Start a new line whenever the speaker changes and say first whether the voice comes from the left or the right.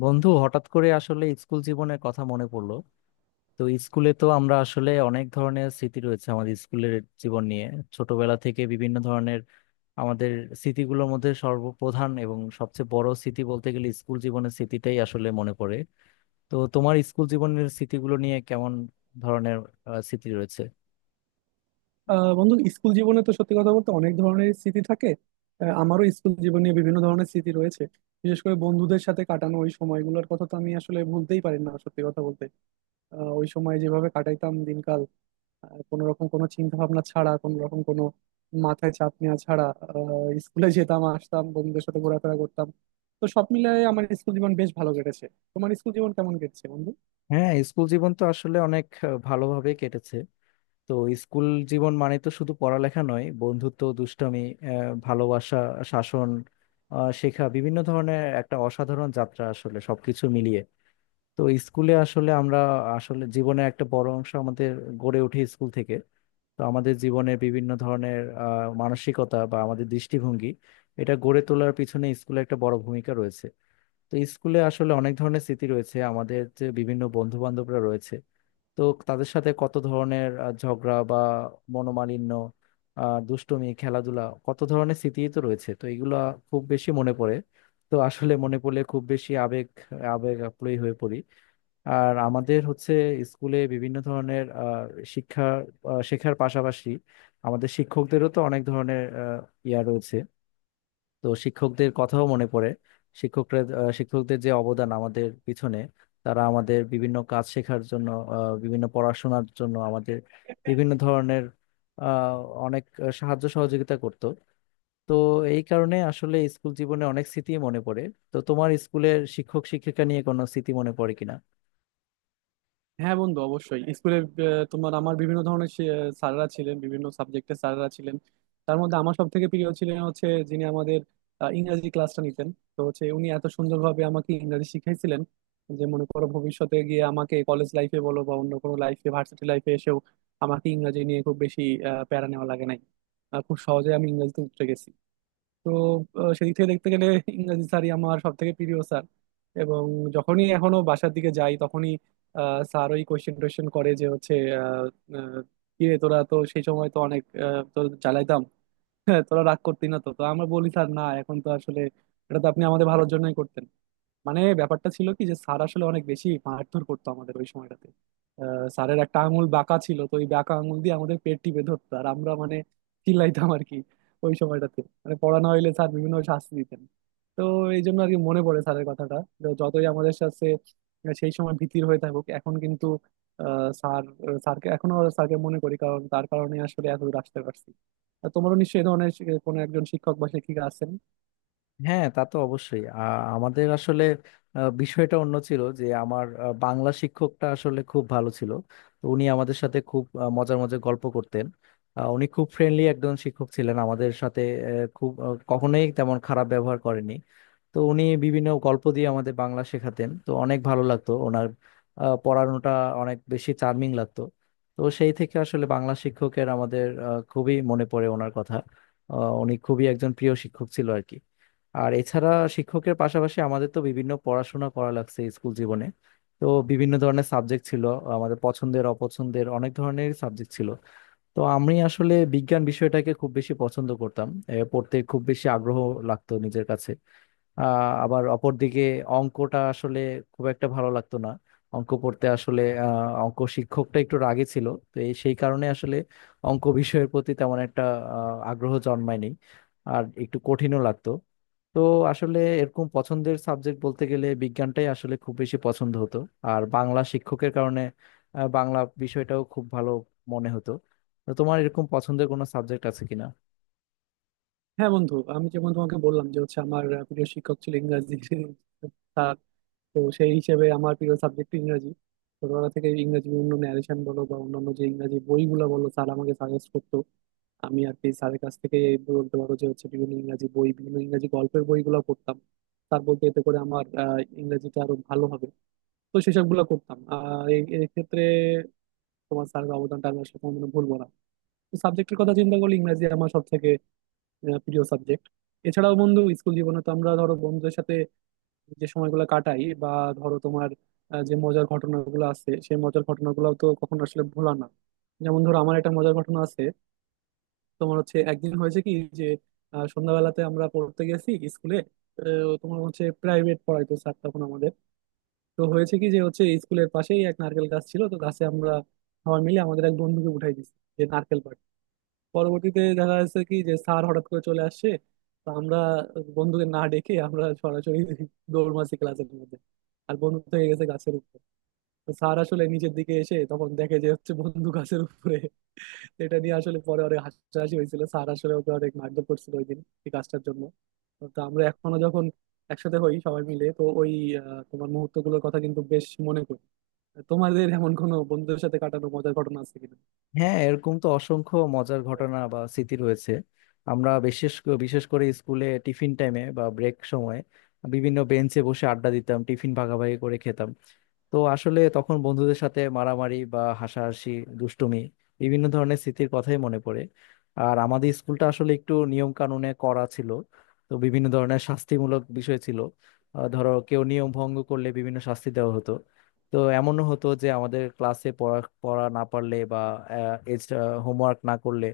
left: বন্ধু, হঠাৎ করে আসলে স্কুল জীবনের কথা মনে পড়লো। তো স্কুলে তো আমরা আসলে অনেক ধরনের স্মৃতি রয়েছে আমাদের স্কুলের জীবন নিয়ে। ছোটবেলা থেকে বিভিন্ন ধরনের আমাদের স্মৃতিগুলোর মধ্যে সর্বপ্রধান এবং সবচেয়ে বড় স্মৃতি বলতে গেলে স্কুল জীবনের স্মৃতিটাই আসলে মনে পড়ে। তো তোমার স্কুল জীবনের স্মৃতিগুলো নিয়ে কেমন ধরনের স্মৃতি রয়েছে?
right: বন্ধু, স্কুল জীবনে তো সত্যি কথা বলতে অনেক ধরনের স্মৃতি থাকে। আমারও স্কুল জীবনে বিভিন্ন ধরনের স্মৃতি রয়েছে। বিশেষ করে বন্ধুদের সাথে কাটানো ওই সময়গুলোর কথা তো আমি আসলে ভুলতেই পারি না, সত্যি কথা বলতে। ওই সময় যেভাবে কাটাইতাম দিনকাল, কোনো রকম কোনো চিন্তা ভাবনা ছাড়া, কোনো রকম কোনো মাথায় চাপ নেওয়া ছাড়া স্কুলে যেতাম আসতাম, বন্ধুদের সাথে ঘোরাফেরা করতাম। তো সব মিলিয়ে আমার স্কুল জীবন বেশ ভালো কেটেছে। তোমার স্কুল জীবন কেমন কেটেছে বন্ধু?
left: হ্যাঁ, স্কুল জীবন তো আসলে অনেক ভালোভাবে কেটেছে। তো স্কুল জীবন মানে তো শুধু পড়ালেখা নয়, বন্ধুত্ব, দুষ্টমি, ভালোবাসা, শাসন, শেখা, বিভিন্ন ধরনের একটা অসাধারণ যাত্রা আসলে সবকিছু মিলিয়ে। তো স্কুলে আসলে আমরা আসলে জীবনের একটা বড় অংশ আমাদের গড়ে ওঠে স্কুল থেকে। তো আমাদের জীবনের বিভিন্ন ধরনের মানসিকতা বা আমাদের দৃষ্টিভঙ্গি, এটা গড়ে তোলার পিছনে স্কুলে একটা বড় ভূমিকা রয়েছে। তো স্কুলে আসলে অনেক ধরনের স্মৃতি রয়েছে আমাদের, যে বিভিন্ন বন্ধু বান্ধবরা রয়েছে। তো তাদের সাথে কত ধরনের ঝগড়া বা মনোমালিন্য, দুষ্টুমি, খেলাধুলা, কত ধরনের স্মৃতি তো রয়েছে। তো এগুলা খুব বেশি মনে পড়ে। তো আসলে মনে পড়লে খুব বেশি আবেগ আবেগ আপ্লুত হয়ে পড়ি। আর আমাদের হচ্ছে স্কুলে বিভিন্ন ধরনের শিক্ষা, শেখার পাশাপাশি আমাদের শিক্ষকদেরও তো অনেক ধরনের ইয়া রয়েছে। তো শিক্ষকদের কথাও মনে পড়ে। শিক্ষকরা শিক্ষকদের যে অবদান আমাদের পিছনে, তারা আমাদের বিভিন্ন কাজ শেখার জন্য, বিভিন্ন পড়াশোনার জন্য আমাদের বিভিন্ন ধরনের আহ, অনেক সাহায্য সহযোগিতা করত। তো এই কারণে আসলে স্কুল জীবনে অনেক স্মৃতি মনে পড়ে। তো তোমার স্কুলের শিক্ষক শিক্ষিকা নিয়ে কোনো স্মৃতি মনে পড়ে কিনা?
right: হ্যাঁ বন্ধু, অবশ্যই স্কুলে তোমার আমার বিভিন্ন ধরনের স্যাররা ছিলেন, বিভিন্ন সাবজেক্টের স্যাররা ছিলেন। তার মধ্যে আমার সব থেকে প্রিয় ছিলেন হচ্ছে যিনি আমাদের ইংরাজি ক্লাসটা নিতেন। তো হচ্ছে উনি এত সুন্দরভাবে আমাকে ইংরাজি শিখাইছিলেন যে মনে করো ভবিষ্যতে গিয়ে আমাকে কলেজ লাইফে বলো বা অন্য কোনো লাইফে ভার্সিটি লাইফে এসেও আমাকে ইংরাজি নিয়ে খুব বেশি প্যারা নেওয়া লাগে নাই। খুব সহজে আমি ইংরাজিতে উতরে গেছি। তো সেদিক থেকে দেখতে গেলে ইংরাজি স্যারই আমার সব থেকে প্রিয় স্যার। এবং যখনই এখনো বাসার দিকে যাই তখনই স্যার ওই কোয়েশ্চেন টোয়েশ্চেন করে যে হচ্ছে আহ, আহ, কিরে তোরা তো সেই সময় তো অনেক তো জ্বালাইতাম। হ্যাঁ, তোরা রাগ করতি না? তো তো আমরা বলি স্যার, না এখন তো আসলে এটা তো আপনি আমাদের ভালোর জন্যই করতেন। মানে ব্যাপারটা ছিল কি যে স্যার আসলে অনেক বেশি মারধর করতো আমাদের ওই সময়টাতে। স্যারের একটা আঙুল বাঁকা ছিল, তো ওই বাঁকা আঙুল দিয়ে আমাদের পেট টিপে ধরতো আর আমরা মানে চিল্লাইতাম আর কি। ওই সময়টাতে মানে পড়ানো হইলে স্যার বিভিন্ন শাস্তি দিতেন। তো এই জন্য আর কি মনে পড়ে স্যারের কথাটা। তো যতই আমাদের সাথে সেই সময় ভীতির হয়ে থাকুক, এখন কিন্তু আহ, স্যার স্যারকে এখনো মনে করি, কারণ তার কারণে আসলে এত দূর আসতে পারছি। আর তোমারও নিশ্চয়ই এ ধরনের কোনো একজন শিক্ষক বা শিক্ষিকা আছেন।
left: হ্যাঁ, তা তো অবশ্যই। আমাদের আসলে বিষয়টা অন্য ছিল, যে আমার বাংলা শিক্ষকটা আসলে খুব ভালো ছিল। তো উনি আমাদের সাথে খুব মজার মজার গল্প করতেন। উনি খুব ফ্রেন্ডলি একজন শিক্ষক ছিলেন আমাদের সাথে। এ, খুব কখনোই তেমন খারাপ ব্যবহার করেনি। তো উনি বিভিন্ন গল্প দিয়ে আমাদের বাংলা শেখাতেন, তো অনেক ভালো লাগতো ওনার পড়ানোটা, অনেক বেশি চার্মিং লাগতো। তো সেই থেকে আসলে বাংলা শিক্ষকের আমাদের খুবই মনে পড়ে ওনার কথা। আ, উনি খুবই একজন প্রিয় শিক্ষক ছিল আর কি। আর এছাড়া শিক্ষকের পাশাপাশি আমাদের তো বিভিন্ন পড়াশোনা করা লাগছে স্কুল জীবনে। তো বিভিন্ন ধরনের সাবজেক্ট ছিল, আমাদের পছন্দের অপছন্দের অনেক ধরনের সাবজেক্ট ছিল। তো আমি আসলে বিজ্ঞান বিষয়টাকে খুব বেশি পছন্দ করতাম, পড়তে খুব বেশি আগ্রহ লাগতো নিজের কাছে। আবার অপরদিকে অঙ্কটা আসলে খুব একটা ভালো লাগতো না। অঙ্ক পড়তে আসলে অঙ্ক শিক্ষকটা একটু রাগী ছিল। তো এই সেই কারণে আসলে অঙ্ক বিষয়ের প্রতি তেমন একটা আগ্রহ জন্মায়নি, আর একটু কঠিনও লাগতো। তো আসলে এরকম পছন্দের সাবজেক্ট বলতে গেলে বিজ্ঞানটাই আসলে খুব বেশি পছন্দ হতো। আর বাংলা শিক্ষকের কারণে বাংলা বিষয়টাও খুব ভালো মনে হতো। তো তোমার এরকম পছন্দের কোনো সাবজেক্ট আছে কিনা?
right: হ্যাঁ বন্ধু, আমি যেমন তোমাকে বললাম যে হচ্ছে আমার প্রিয় শিক্ষক ছিল ইংরাজি স্যার। তো সেই হিসেবে আমার প্রিয় সাবজেক্ট ইংরাজি। ছোটবেলা থেকে ইংরাজি বিভিন্ন ন্যারেশন বলো বা অন্যান্য যে ইংরাজি বইগুলো বলো, স্যার আমাকে সাজেস্ট করতো। আমি আর কি স্যারের কাছ থেকে, এই বলতে পারো যে হচ্ছে বিভিন্ন ইংরাজি বই বিভিন্ন ইংরাজি গল্পের বইগুলো পড়তাম। স্যার বলতে এতে করে আমার ইংরাজিটা আরো ভালো হবে। তো সেসব গুলো করতাম এক্ষেত্রে তোমার স্যারের অবদানটা আমি আসলে কোনো ভুলবো না। তো সাবজেক্টের কথা চিন্তা করলে ইংরাজি আমার সব থেকে প্রিয় সাবজেক্ট। এছাড়াও বন্ধু, স্কুল জীবনে তো আমরা ধরো বন্ধুদের সাথে যে সময়গুলো কাটাই, বা ধরো তোমার যে মজার ঘটনাগুলো আছে সেই মজার ঘটনাগুলো তো কখনো আসলে ভোলা না। যেমন ধরো আমার একটা মজার ঘটনা আছে। তোমার হচ্ছে একদিন হয়েছে কি যে সন্ধ্যাবেলাতে আমরা পড়তে গেছি স্কুলে। তোমার হচ্ছে প্রাইভেট পড়াইতো স্যার তখন আমাদের। তো হয়েছে কি যে হচ্ছে স্কুলের পাশেই এক নারকেল গাছ ছিল, তো গাছে আমরা সবাই মিলে আমাদের এক বন্ধুকে উঠাই দিছি যে নারকেল পাড়। পরবর্তীতে দেখা যাচ্ছে কি যে স্যার হঠাৎ করে চলে আসছে। তো আমরা বন্ধুকে না ডেকে আমরা সরাসরি দৌড় মারছি ক্লাসের মধ্যে। আর বন্ধু থেকে গেছে গাছের উপর। তো স্যার আসলে নিচের দিকে এসে তখন দেখে যে হচ্ছে বন্ধু গাছের উপরে। এটা নিয়ে আসলে পরে অনেক হাসাহাসি হয়েছিল, স্যার আসলে ওকে অনেক মারধর করছিল ওই দিন এই কাজটার জন্য। তো আমরা এখনো যখন একসাথে হই সবাই মিলে তো ওই তোমার মুহূর্ত গুলোর কথা কিন্তু বেশ মনে করি। তোমাদের এমন কোনো বন্ধুদের সাথে কাটানো মজার ঘটনা আছে কিনা?
left: হ্যাঁ, এরকম তো অসংখ্য মজার ঘটনা বা স্মৃতি রয়েছে। আমরা বিশেষ করে স্কুলে টিফিন টাইমে বা ব্রেক সময়ে বিভিন্ন বেঞ্চে বসে আড্ডা দিতাম, টিফিন ভাগাভাগি করে খেতাম। তো আসলে তখন বন্ধুদের সাথে মারামারি বা হাসাহাসি, দুষ্টুমি, বিভিন্ন ধরনের স্মৃতির কথাই মনে পড়ে। আর আমাদের স্কুলটা আসলে একটু নিয়ম কানুনে করা ছিল। তো বিভিন্ন ধরনের শাস্তিমূলক বিষয় ছিল। ধরো, কেউ নিয়ম ভঙ্গ করলে বিভিন্ন শাস্তি দেওয়া হতো। তো এমনও হতো যে আমাদের ক্লাসে পড়া পড়া না পারলে বা এক্সট্রা হোমওয়ার্ক না করলে,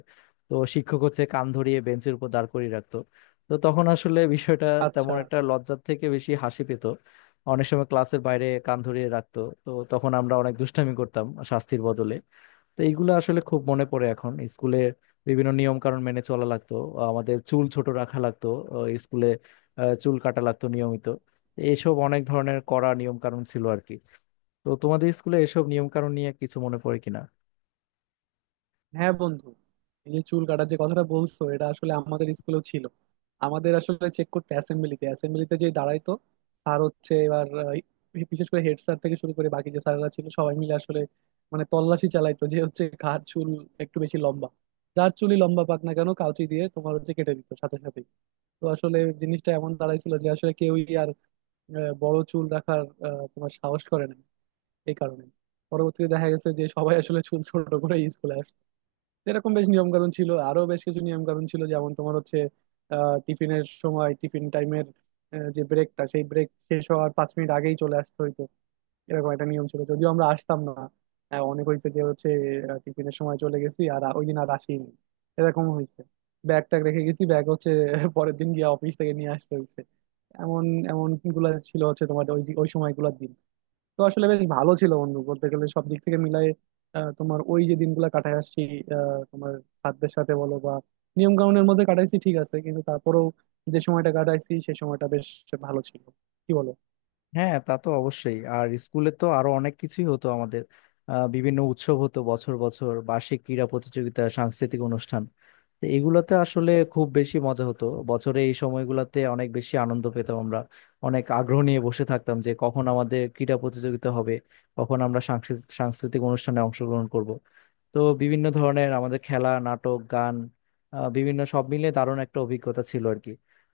left: তো শিক্ষক হচ্ছে কান ধরিয়ে বেঞ্চের উপর দাঁড় করিয়ে রাখতো। তো তখন আসলে বিষয়টা
right: আচ্ছা।
left: তেমন একটা লজ্জার থেকে বেশি হাসি পেত। অনেক সময় ক্লাসের বাইরে কান ধরিয়ে রাখতো, তো তখন আমরা অনেক দুষ্টামি করতাম শাস্তির বদলে। তো এইগুলো আসলে খুব মনে পড়ে। এখন স্কুলে বিভিন্ন নিয়ম কানুন মেনে চলা লাগতো, আমাদের চুল ছোট রাখা লাগতো স্কুলে, চুল কাটা লাগতো নিয়মিত, এইসব অনেক ধরনের কড়া নিয়ম কানুন ছিল আর কি। তো তোমাদের স্কুলে এসব নিয়ম কানুন নিয়ে কিছু মনে পড়ে কিনা?
right: হ্যাঁ বন্ধু, এই যে চুল কাটার যে কথাটা বলছো, এটা আসলে আমাদের স্কুলেও ছিল। আমাদের আসলে চেক করতে অ্যাসেম্বলিতে অ্যাসেম্বলিতে যে দাঁড়াইতো স্যার হচ্ছে এবার, বিশেষ করে হেড স্যার থেকে শুরু করে বাকি যে স্যাররা ছিল সবাই মিলে আসলে মানে তল্লাশি চালাইতো যে হচ্ছে কার চুল একটু বেশি লম্বা। যার চুলই লম্বা পাক না কেন, কাউচি দিয়ে তোমার হচ্ছে কেটে দিত সাথে সাথেই। তো আসলে জিনিসটা এমন দাঁড়াইছিল যে আসলে কেউই আর বড় চুল রাখার তোমার সাহস করে না এই কারণে। পরবর্তীতে দেখা গেছে যে সবাই আসলে চুল ছোট করে স্কুলে। এরকম বেশ নিয়ম কানুন ছিল, আরো বেশ কিছু নিয়ম কানুন ছিল যেমন তোমার হচ্ছে টিফিনের সময়, টিফিন টাইমের যে ব্রেকটা, সেই ব্রেক শেষ হওয়ার 5 মিনিট আগেই চলে আসতে হইতো। এরকম একটা নিয়ম ছিল, যদিও আমরা আসতাম না। অনেক হয়েছে যে হচ্ছে টিফিনের সময় চলে গেছি আর ওই দিন আর আসিনি এরকম হয়েছে। ব্যাগ ট্যাগ রেখে গেছি, ব্যাগ হচ্ছে পরের দিন গিয়ে অফিস থেকে নিয়ে আসতে হয়েছে। এমন এমন গুলা ছিল হচ্ছে তোমার ওই ওই সময়গুলোর দিন। তো আসলে বেশ ভালো ছিল বন্ধু, বলতে গেলে সব দিক থেকে মিলাই তোমার ওই যে দিনগুলো কাটায় আসছি তোমার সাধ্যের সাথে বলো বা নিয়ম কানুনের মধ্যে কাটাইছি ঠিক আছে, কিন্তু তারপরেও যে সময়টা কাটাইছি সেই সময়টা বেশ ভালো ছিল, কি বলো?
left: হ্যাঁ, তা তো অবশ্যই। আর স্কুলে তো আরো অনেক কিছুই হতো আমাদের। বিভিন্ন উৎসব হতো, বছর বছর বার্ষিক ক্রীড়া প্রতিযোগিতা, সাংস্কৃতিক অনুষ্ঠান। তো এগুলোতে আসলে খুব বেশি মজা হতো। বছরে এই সময়গুলোতে অনেক বেশি আনন্দ পেতাম আমরা, অনেক আগ্রহ নিয়ে বসে থাকতাম যে কখন আমাদের ক্রীড়া প্রতিযোগিতা হবে, কখন আমরা সাংস্কৃতিক অনুষ্ঠানে অংশগ্রহণ করব। তো বিভিন্ন ধরনের আমাদের খেলা, নাটক, গান, বিভিন্ন, সব মিলে দারুণ একটা অভিজ্ঞতা ছিল আর কি।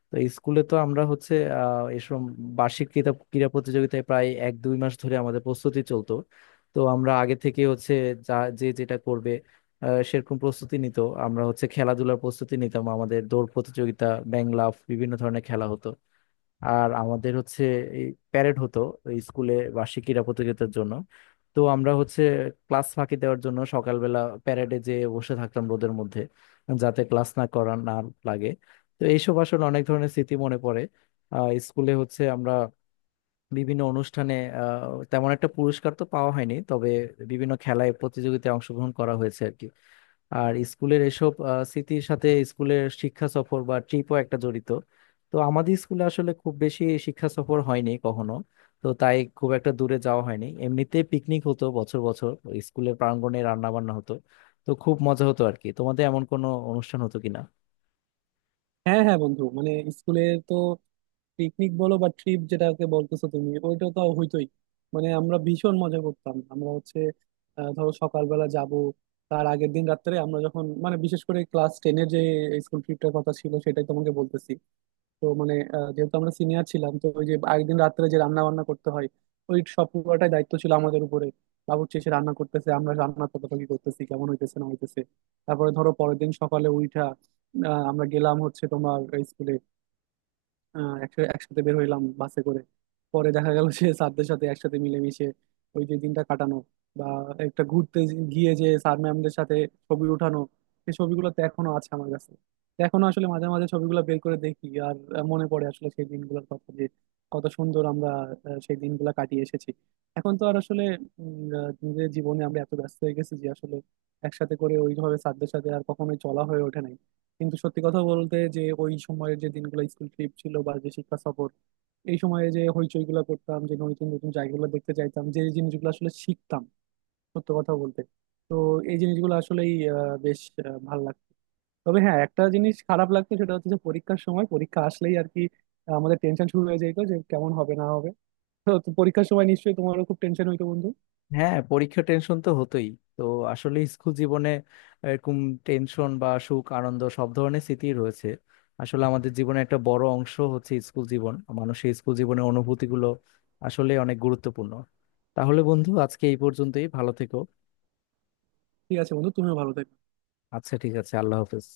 left: তো স্কুলে তো আমরা হচ্ছে এসব বার্ষিক ক্রীড়া ক্রীড়া প্রতিযোগিতায় প্রায় এক দুই মাস ধরে আমাদের প্রস্তুতি চলতো। তো আমরা আগে থেকে হচ্ছে যা যে যেটা করবে সেরকম প্রস্তুতি নিত। আমরা হচ্ছে খেলাধুলার প্রস্তুতি নিতাম, আমাদের দৌড় প্রতিযোগিতা, ব্যাং লাফ, বিভিন্ন ধরনের খেলা হতো। আর আমাদের হচ্ছে এই প্যারেড হতো এই স্কুলে বার্ষিক ক্রীড়া প্রতিযোগিতার জন্য। তো আমরা হচ্ছে ক্লাস ফাঁকি দেওয়ার জন্য সকালবেলা প্যারেডে যেয়ে বসে থাকতাম রোদের মধ্যে, যাতে ক্লাস না করা না লাগে। তো এইসব আসলে অনেক ধরনের স্মৃতি মনে পড়ে। স্কুলে হচ্ছে আমরা বিভিন্ন অনুষ্ঠানে তেমন একটা পুরস্কার তো পাওয়া হয়নি, তবে বিভিন্ন খেলায় প্রতিযোগিতায় অংশগ্রহণ করা হয়েছে আর কি। আর স্কুলের এসব স্মৃতির সাথে স্কুলের শিক্ষা সফর বা ট্রিপও একটা জড়িত। তো আমাদের স্কুলে আসলে খুব বেশি শিক্ষা সফর হয়নি কখনো। তো তাই খুব একটা দূরে যাওয়া হয়নি, এমনিতে পিকনিক হতো বছর বছর, ওই স্কুলের প্রাঙ্গণে রান্না বান্না হতো। তো খুব মজা হতো আর কি। তোমাদের এমন কোনো অনুষ্ঠান হতো কিনা?
right: হ্যাঁ, হ্যাঁ বন্ধু, মানে স্কুলের তো পিকনিক বলো বা ট্রিপ যেটাকে বলতেছো তুমি, ওইটা তো হইতোই। মানে আমরা ভীষণ মজা করতাম, আমরা হচ্ছে ধরো সকালবেলা যাব। তার আগের দিন রাত্রে আমরা যখন, মানে বিশেষ করে ক্লাস টেনের যে স্কুল ট্রিপটার কথা ছিল সেটাই তোমাকে বলতেছি। তো মানে যেহেতু আমরা সিনিয়র ছিলাম, তো ওই যে আগের দিন রাত্রে যে রান্না বান্না করতে হয়, ওই সব পুরোটাই দায়িত্ব ছিল আমাদের উপরে। বাবুর্চি এসে রান্না করতেছে, আমরা রান্না তদারকি করতেছি কেমন হইতেছে না হইতেছে। তারপরে ধরো পরের দিন সকালে উঠা, আমরা গেলাম হচ্ছে তোমার স্কুলে একসাথে একসাথে বের হইলাম বাসে করে। পরে দেখা গেল যে স্যারদের সাথে একসাথে মিলেমিশে ওই যে দিনটা কাটানো, বা একটা ঘুরতে গিয়ে যে স্যার ম্যামদের সাথে ছবি উঠানো। সেই ছবিগুলো তো এখনো আছে আমার কাছে। তো এখনো আসলে মাঝে মাঝে ছবিগুলো বের করে দেখি আর মনে পড়ে আসলে সেই দিনগুলোর কথা, যে কত সুন্দর আমরা সেই দিনগুলো কাটিয়ে এসেছি। এখন তো আর আসলে নিজের জীবনে আমরা এত ব্যস্ত হয়ে গেছি যে আসলে একসাথে করে ওইভাবে স্যারদের সাথে আর কখনোই চলা হয়ে ওঠে না। কিন্তু সত্যি কথা বলতে যে ওই সময়ের যে দিনগুলো স্কুল ট্রিপ ছিল বা যে শিক্ষা সফর, এই সময়ে যে হইচই গুলা করতাম, যে নতুন নতুন জায়গাগুলো দেখতে চাইতাম, যে জিনিসগুলো আসলে শিখতাম, সত্যি কথা বলতে। তো এই জিনিসগুলো আসলেই বেশ ভালো লাগতো। তবে হ্যাঁ, একটা জিনিস খারাপ লাগতো, সেটা হচ্ছে যে পরীক্ষার সময় পরীক্ষা আসলেই আর কি আমাদের টেনশন শুরু হয়ে যেত যে কেমন হবে না হবে। তো তো পরীক্ষার সময় নিশ্চয়ই তোমারও খুব টেনশন হইতো বন্ধু।
left: হ্যাঁ, পরীক্ষা টেনশন তো হতোই। তো আসলে স্কুল জীবনে এরকম টেনশন বা সুখ আনন্দ, সব ধরনের স্মৃতি রয়েছে। আসলে আমাদের জীবনে একটা বড় অংশ হচ্ছে স্কুল জীবন। মানুষের স্কুল জীবনের অনুভূতিগুলো আসলে অনেক গুরুত্বপূর্ণ। তাহলে বন্ধু, আজকে এই পর্যন্তই, ভালো থেকো।
right: ঠিক আছে বন্ধু, তুমিও ভালো থেকো।
left: আচ্ছা, ঠিক আছে, আল্লাহ হাফেজ।